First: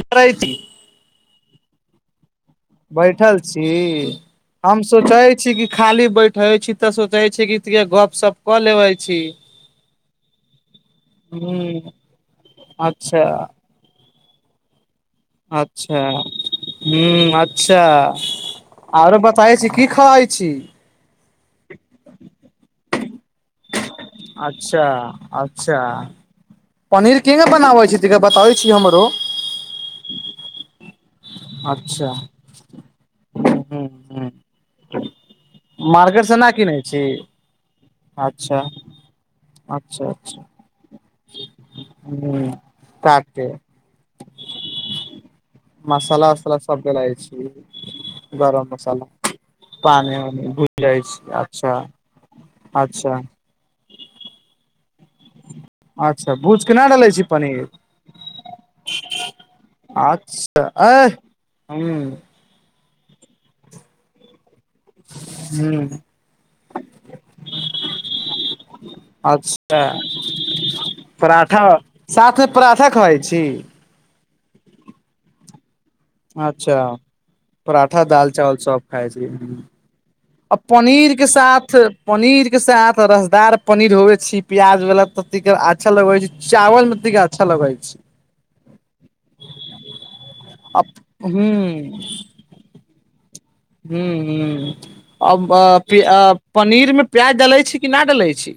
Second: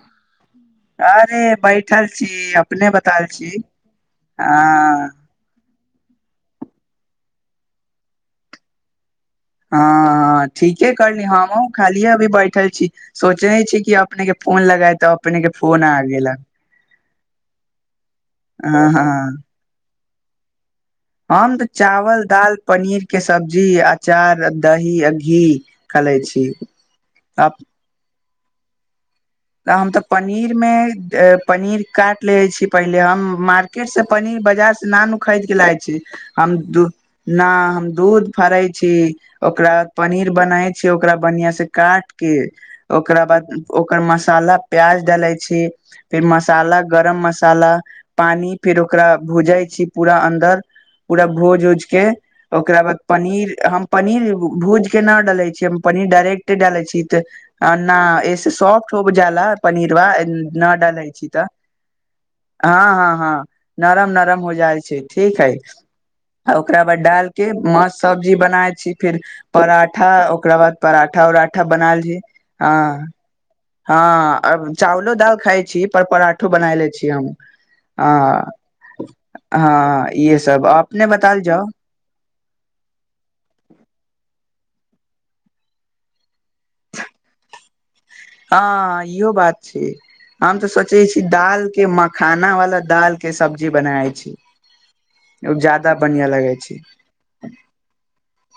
कर अरे बैठल छी अब बैठल छीइ हम हँ सोचै छै कि खाली बैठे छी तऽ सोचे छी कि गप सप कऽ लेवे छी हँ ठीके कइली, हमहुँ ह खालिये अभी बैठल छी। अच्छा सोचय छी कि अब अपने के फोन लगाय तौ अच्छा हूँ अच्छा हँ आरो हँ बताैये छी की खहइ छै हम तऽ चावल दाल पनीरके सब्जी आ अचार अच्छा दही घी अच्छा खलै छी पनीर बनाबै छै बताबै छीये हमरो तऽ हम तऽ पनीरमे पनीर अच्छा कायटि लै छीये पहिले हम्म हूँ मार्केटसे हूँ पनीर बजारसे नानू खरीदके लाबै छी मार्केट से नहि हम्म किनै दूऽ छी ना हम्म दूध अच्छा फाड़ै छी ओकरा अच्छा पनीर अच्छा बनाई छी ओकरा बढ़िया सें काट के ह ओकरा काट बाद के ओकर मस ला प्याज डलैे छी फिर उसाला मसाला सब डलाइ गरम छी मसाला पानी गरम फिर मसाला ओकरा भूजै छी पूरा पानी उनी अन्दर भुजै पूरा छी भोज अच्छा उज के ओकरा बाद अच्छा पनी नीर हम पनीर भूयज के नै डले छीयै पनीर अच्छा डायरेक्टे भूज के डाले ना छी डालै त पनीर आ न एय स सॉप्ट हो जाला पनीरबा अच्छा न अ डालै छी तऽ हूं हँ हँ हँ नरम - नरम हो जाइ छै ठीक है हूं ओकरा बाद डायल के मस्स सब्जी बनाय छी फेर अच्छा पराठा ओकरा बाद पराठा - उराठा बनाइल जे साथ मे पराठा आं खाइ छी हँ अब चावलो दाल खाइ छी पर पराठो बनाय अच्छा लै छी हम पराठा आ दाल चावल सब खाइ छी हां ये सब आपने बताउ जाउ पनीरके साथ रसदार पनीर होवे छी प्याज वाला त अच्छा लगे छै चावल मे अच्छा लगै छ हँ इहो बात छै हम तऽ आ सोचै छी हूं दाल के मखाना वाला दाल के सब हूं हूं अब ज्यादा अ आ बढ़िया लगे छै पनीर मे प्याज डलै छी कि नै डलै छी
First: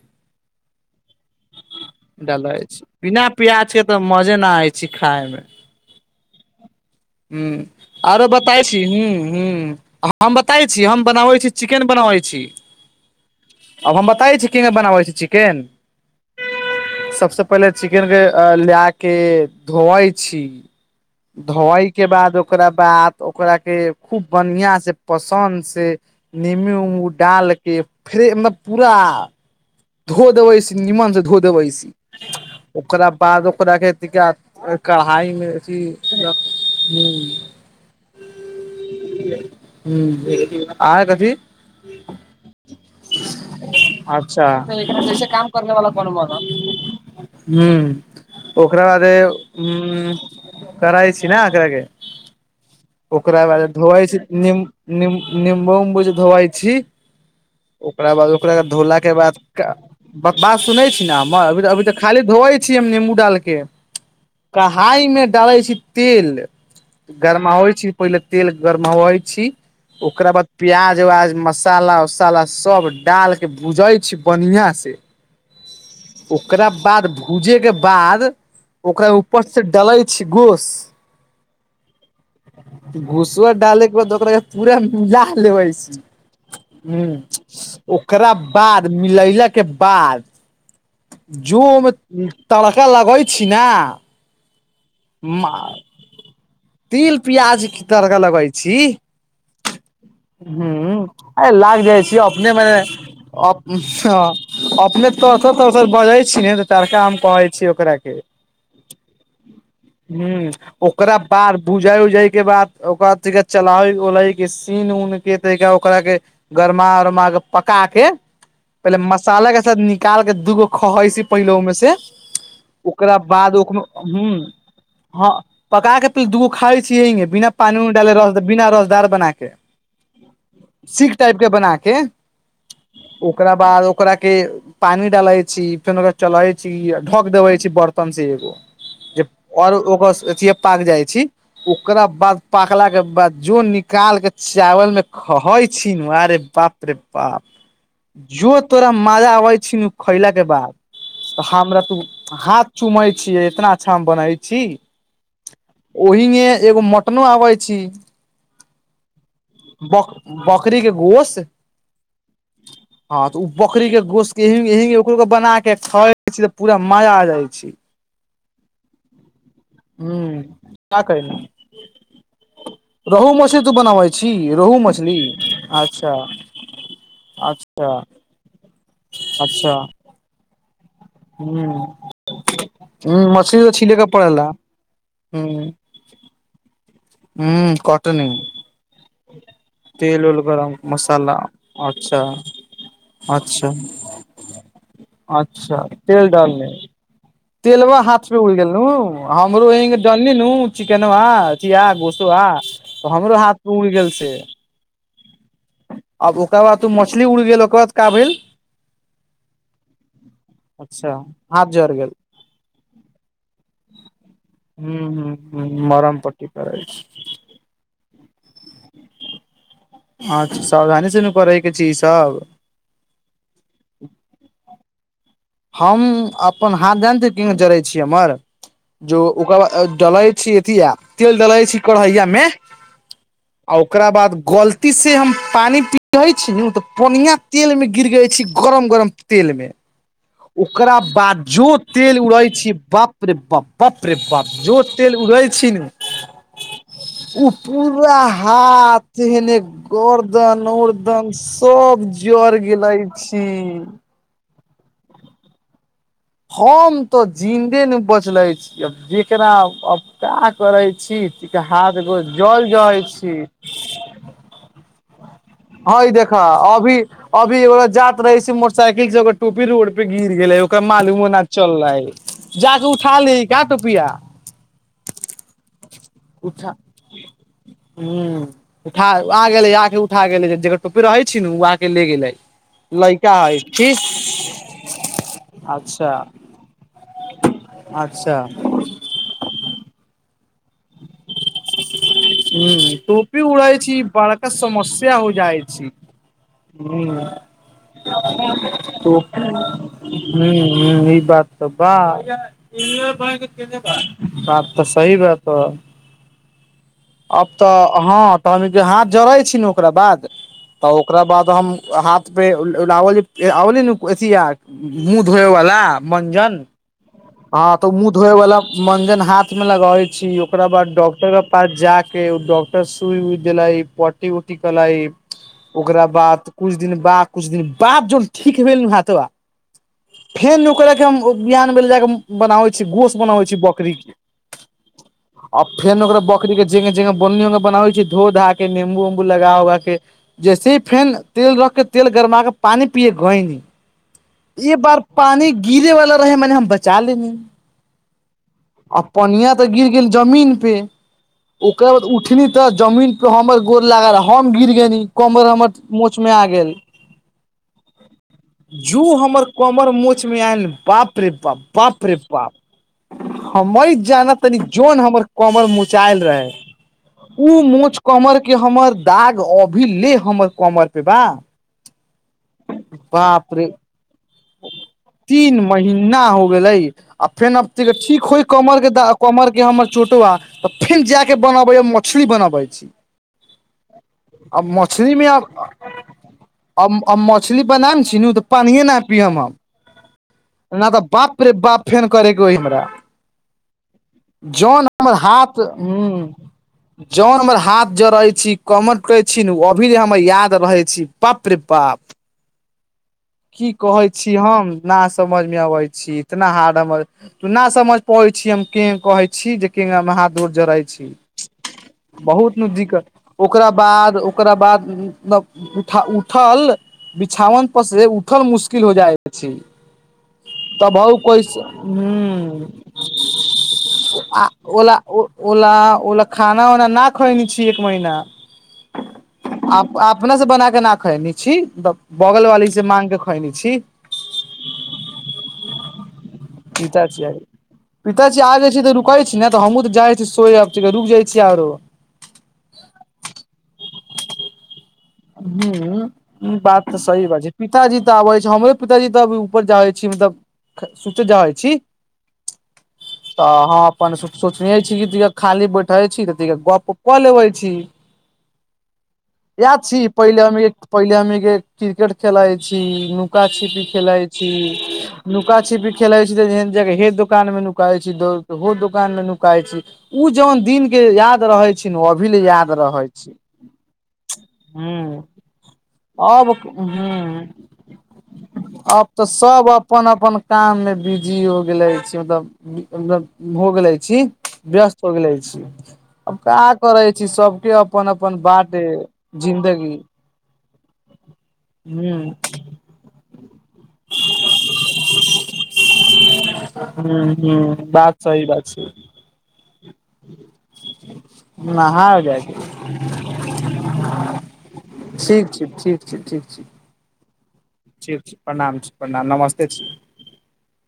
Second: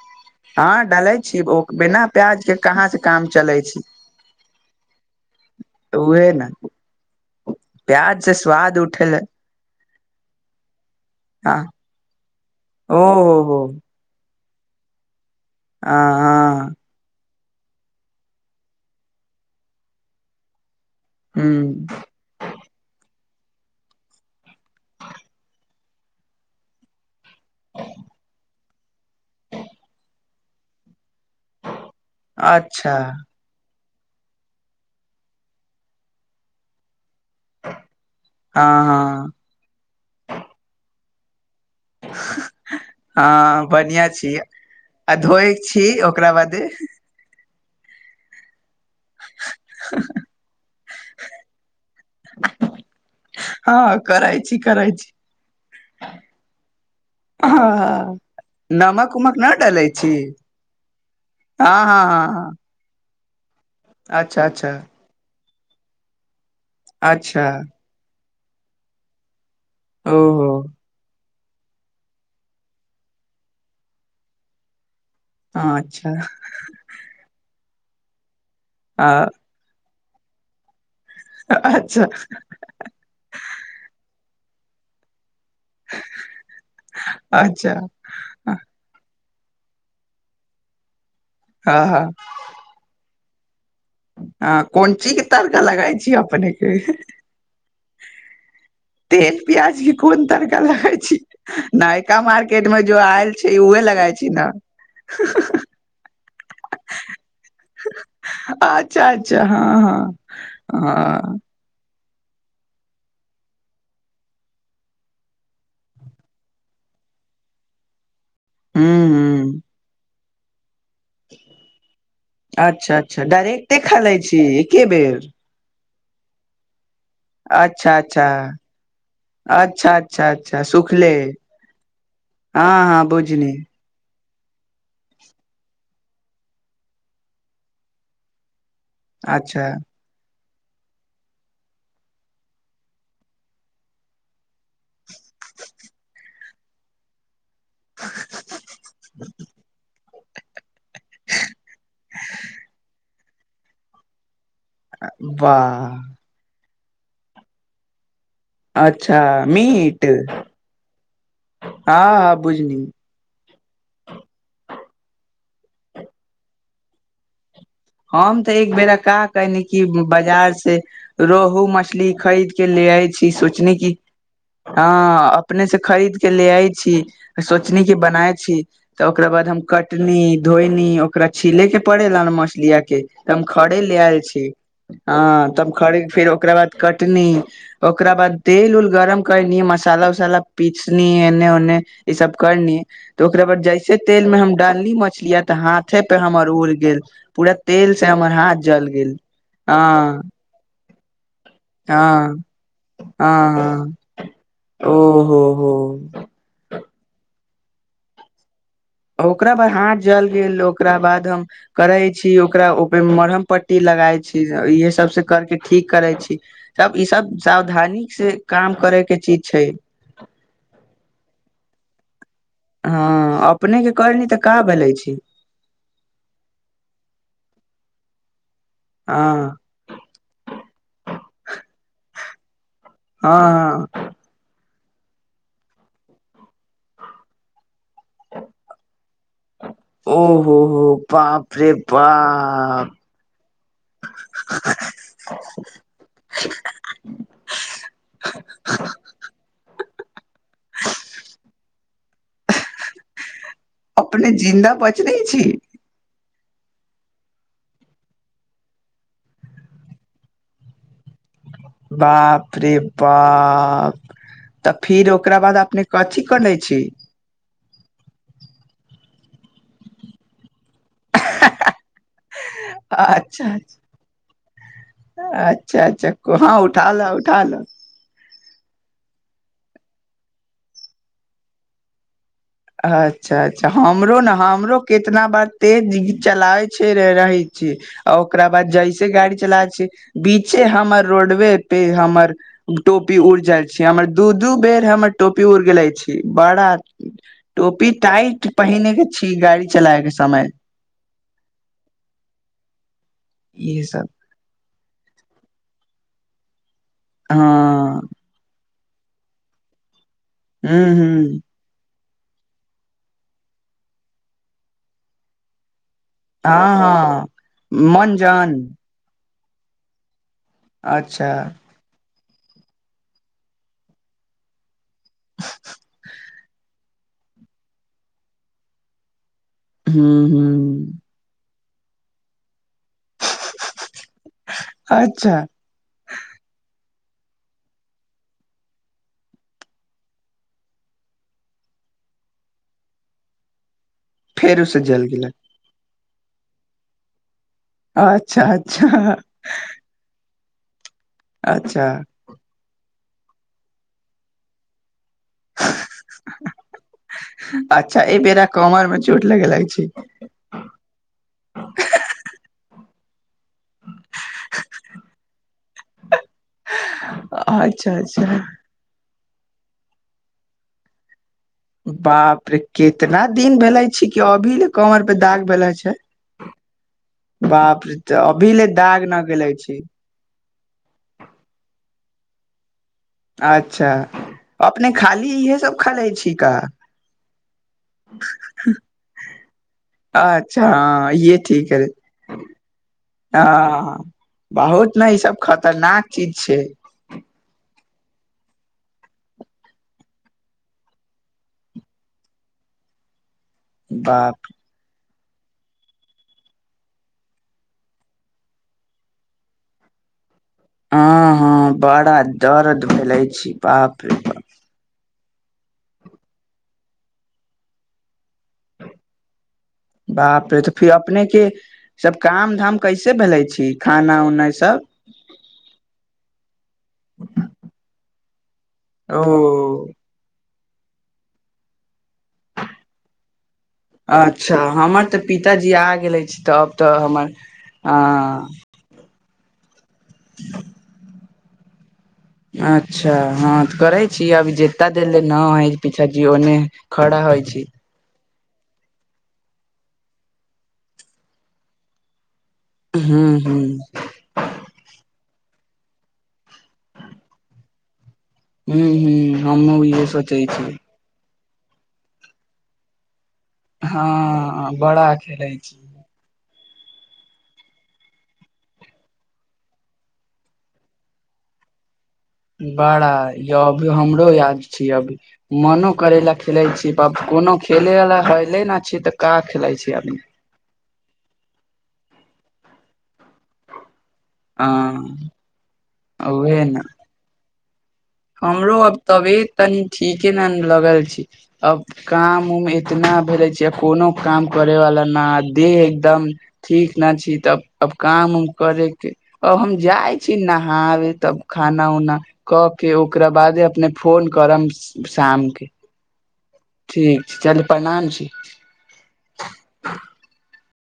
ह डालै छी ओ बिना प्याज के कहाँ से काम चलै से त मजे न आइ छै खाय मे उहे ने हू़ प्याज आरो से बताइ स्वाद छी उठे हूं ले हू हम बताय छी हम बनाबै छी ह चिकेन बनबै छी ओ हो हो आब हम बताय छी कीमे बनाबै छी चिकेन आ हं सबसे पहिले चिकेन के आ ल्याके धोवै छी धोवई ह के बाद ओकरा बाद ओकरा के खूब बनहिया से जे पसन्द से निम्मू उम्मू डालके फ्रेमे पूरा धो देबै सि नीम्मन से धो देबैसी अच्छा ओकरा बाद ओकरा के तय [unintelligible] हँ हँ हूं आय कथी [inaudible] हँ बनियाॅं छीये अच्छा आ जैसे काम धोए करने छी वाला कोनो ओकरा बना बादे हूं ओकरा बादे उन करइ छी न एकरा के [inaudible] ओकरा बादे हँ धोवइ छी करै निम्म करै - छी निम्म निम्बू - उम्बू जे धोवइ छी ओकरा हँ बाद ओकरा धोलाके नमक उमक बाद नहि क डालै छी बकबास सुनै छी न हम्मर अभी - अभी हँ तऽ हँ खाली हँ धोवै छी हम्म निम्बू डालके अच्छा अच्छा कहाई मे डाले छी तेल अच्छा गरमावइ छी पहिले तेल गरमैबई छी ओकरा बाद ओहो प्याज उ्याज मसाला उसाला सभ डाल के भूजै छि बनिआं से ह अच्छा ओकरा बाद भूजे के बाद ओकरा हँ ऊपर से डलै छि गोश अच्छा घूसा डाले के बाद ओकरा पूरा मिला लेबै अच्छा [inaudible] ओ करा हँ बाद मिलैला के बाद जो ओ हँ तड़का लगै छी न हँ कोन ची तारखा लगाइ छी अपने एक तेल प्याज क तरका लगाय छी तेल प्याज की कोन तरका लगाय ह छी अरे लाग जाइ छी नयका अपने मार्केट मने में जो आयल छै उहे लगाइ छी ने अपने तोसर तोसर बजै छी ने त तड़का हम कहै छी ओकरा के अच्छा अच्छा हँ हँ हँ बुजाइ उजा के बाद ओकरा त चला उलाय के सन उन के तरिका ओकरा के गरमा उरमा के पका के पहिले हूँ मसाला हूँ के साथ निकालके दूगो खै छी पहिल वोय मे से अच्छा ओकरा अच्छा बाद ओ डायरेक्टे खा लै छी एके बेर ह ह पका के भी दूगो खाय छियैें बिना पानी उनी अच्छा डाले अच्छा र बिना रसदार बना के अच्छा अच्छा अच्छा सुखले सील टाइप के बना के हँ हँ बुझ न ओकरा बाद ओकरा के पानी डालै छी फेन ओकरा चलबै छी ढक देबै छी बर्तन से एगो जे अच्छा आओर ओकरिय पाक जाय छै ओकरा बाद पाक बाद जो निकालके चावल मे छी न आरे बाप रे बाप जो तोरा मजा आबै छी न उ खैलाक के बाद तऽ हमरा तू हाथ चुमै छियै इतना अच्छा हम बनै छी बाह ओहिमे एगो मटनो आबै छी अच्छा मीट बक बकरी के गोश्त हँ हँ बुझनी हँ तऽ ओ बकरी के गोश्त केो के बना के खाे छी त पूरा मजा आ जाइ छै हम तऽ एक बेरा क क न कि हूँ बाजार से का कहना रोहु मछली खरीद के ले आय छी रोहु मछली तू सोचनी क बनाबै छी रोहु मछली हँ अपने अच्छा खरीद के ले आय छी सोचनी अच्छा क बनाय छी तऽ ओकरा बाद हम अच्छा ह कटनी धोईल ओकरा छीले के पड़े ल मछली ह त मछली तऽ खड़े छिले ले के आयल पड़ेला छी ह त ओकरा बाद कटनी ह ओकरा कटनी बाद तेल उल गरम कयनी कर मसाला तेल उसाला उल गरम पीसनी मसाला एने ओने ई अच्छा सब करनी तऽ ओकरा बाद अच्छा जइसे से तेल मे हम डालली मछली तऽ अच्छा हाथे पे हमर उड़ि गेल पूरा तेल ब से हाथ हमर पे उड़ि गेल जल हमरो हँ डनल न चिकेनबा तऽ हँ हमरो हाथ मे उड़ गेल छै ओहो हो आब ओकरा बाद तू मछली उड़ गेल ओकर बाद का भेल ओकरा बाद हाथ जलि गेल ओकरा अच्छा बाद हम हाथ जड़ करै गेल छी ओकरा ओहिप मरहम पट्टी लगाइ छी इएहे हूँ सभसँ हूँ करके हूँ ठीक मरम करैत छी पट्टी करै तब इ छी सब सावधानी से काम करैके चीज छै हँ सावधानी से न करैके छै इसब हँ अपने के करली तऽ का भेललै छी हम अपन हाथ जानत किंग जरै छियै हमर जो हँ ओकर बाद डलै छी अथी तेल डलै छी कढ़ैया मे हँ हँ आ ओकरा बाद गलती से हम पानी पियै छी नु त पनिया तेल मे गिर गय छी गरम गरम तेल मे ओहो हो ओकरा बाद बाप जो रे तेल उड़ै छै बाप बाप रे बाप बाप रे बाप जो तेल उगै छी ने ओ पूरा हाथ हने गोरदन उर्दन सब जर गेलै छी अपने जिन्दा पच नै छी हम तऽ जिन्दे नै बचलैत छी जकरा अपका करैत छी तीका हाथ गो बाप जल रे जहै छी बाप तऽ फिर ओकरा बाद अपने हई कथी देख करै छी अभी अभी ओ जात रहै छै मोटरसाइकिल से ओकर टोपी रोडे गिर गेलै ओकरा मालूमोना चललै जाक उठा लेहे अच्छा का टोपिया अच्छा अच्छा हँ उठा ल उठा ल हू उठा आ गेले आके उठा गेले जेकर टोपी रहे छै न ओ आके ले गेले अच्छा अच्छा हमरो न हमरो कितना बार तेज अच्छा चलाबै छै रहै छीय आ अच्छा ओकरा बाद जैसे गाड़ी चलाबै छिय बीचे हमर रोडवे पे हमर हूं टोपी उड़ जाय उड़ै छी हमर दू बड़का दू बेर हम समस्या हो टोपी उड़ जाइ गेलै छी बड़ा हूं टोपी टाइट पहिने के छी गाड़ी चलाय के समय हू ई बात तऽ बात इहे सब बात तऽ सही बात तऽ अब तऽ हँ हँ तऽ हम हाथ जड़ै छी ने ओकरा बाद हूं तऽ ओकरा हूं बाद हम हाथ आलीथी मुह धोए वाला [unintelligible] मञ्जंन हँ हँ हँ तो मुह मन धोए जान वला मञ्जंन हाथ मे लगावे छी ओकरा बाद अच्छा डॉक्टर के पास जा डॉकटर सुइ उइ देलै पटी उटी कलै ओकरा बाद कुछु दिन बा कुछ दिन बाद जोल ठीक भेल ह तो हँ हँ ओकरा के बिहान भेल जाक बनाबे छी घोस बनावे छी बकरी के अच्छा आ फेन ओकरा बकरी के जंगे जंगे बनी उ बना होइ छै धो धा के नेम्बू उमबू लगा उगा के जैसे ही फेन तेल रख के तेल गरमा के पानि पियए गयनी फेर उ ई से बार जल गेलक पानि गिरे वाला रहै मने हम बचा लेलियै अच्छा आ अच्छा पोनिया तऽ गिर गेल जमीन पे ओकरा अच्छा बाद उठनी त जमीन प हमर गोर लागल हम गिर गेली कमर हमर मोच मे आ गेल अच्छा ई बेड़क जू हमर कमर मोछ मे आयल बाप रे बाप बाप रे बाप हमई जाना तनी जोन हमर कमर मुचायल रहै ओ अच्छा मोछ कमर अच्छा के हमर दाग अभी ले हमर कमर पे बा बाप रे कितना बाप दिन रे भेलै तीन महीना हो गेलै आ फेन अब बाप रे तऽ ठीक होय अभी ले कमर के दाग द न कमर गेले के छी हमर चोटवा तऽ फेन जाकऽ बनाबैया मछली बनाबै छी अच्छा। आ अपने मछलीमे खाली इहे सब खा ले छी का मछली बनाब छी तऽ पानि न पिय हम अच्छा नहि तऽ हँ ये बाप रे ठीक है बाप फेन करेके ओ हमरा हँ जौन बहुत ने हमर ई सब हाथ खतरनाक चीज छै जौन हमर हाथ ज रहै छै कमट कहै छी अभी हमर याद रहै छी बाप रे बाप कि कहै छी बाप हम न समझ मे अबै छी इतना हार्ड हमर। [unintelligible] न समझ पादे छै की हमरा हाथ हँ हँ बड़ा बहुत दर्द दिक्कत भेले छी ओकरा बाप रे बाद ओकरा बाद मतलब उठ उठल बिछावन पर से उठके उठल मुश्किल हो जाइत छै। बाप रे त फिर अपने के सभ काम हूँ धाम कैसे भेले छी खाना आ उना ई सभ ओला ओला ओला खाना उना नहि खइने छी एक महिना ओ अपना से बना कऽ ना खेने छी बगल वाली से माग कऽ खेने छी अच्छा हमर तऽ पिताजी आ गेलैथ अछि तब तऽ पिताजी हमर कहै छी ने तऽ हमूँ जाइ छी सोय आब रुकि जाइ छी आरो अच्छा हँ तऽ करै छी अभी ज हूँ ई बात तऽ सही बात छै [unintelligible] पिताजी आबै छै हमरे पिताजी तऽ ऊपर हूँ त हूँ हाँ अपन सोचने छी कि त खाली बैठै छी त गप कऽ लेबै छी हू हू। इएह छी पहिले हम पहिले हम क्रिकेट खेलाइ छी नू नुका छिपी खेलाइ छी हँ बड़ा खेलै नुका छी छिपी खेलाइ छी तऽ दोकानमे नुकाइ छै दौर के ओ दोकानमे नुकाइत छी ओ जन दिन के याद रहैत छै अभी लेय बड़ा य हमरो याद छीयै अभी हूँ। मनो करे छै अब खेले हूँ तऽ, खेले वाला हेले नहि छैय अब तऽ कऽ सब खेला छै अपन अपन काम मे बिजी हो गेले छी मतलब मतलब होगइल छी व्यस्त भ हँ गेले छी आब की उहे न करै छी सभके अपन अपन हमरो बाटे अब तनी जिन्दगी ठीके ने लगल छी अब हूँ काम उम एतना भेले छै जे कोनो काम करै वाला ने देह एकदम ठीक ह नै छी तब ह अब बात काम सही उम बात छै करेके अब हम जाइ छी नहाबे तब खाना नहा उना जायके क के ओकरा बादे अपने फोन करब ठीक शाम छी के ठीक छै, ठीक छै। ठीक छै चलू। ठीक छै, प्रणाम छी प्रणाम नमस्ते।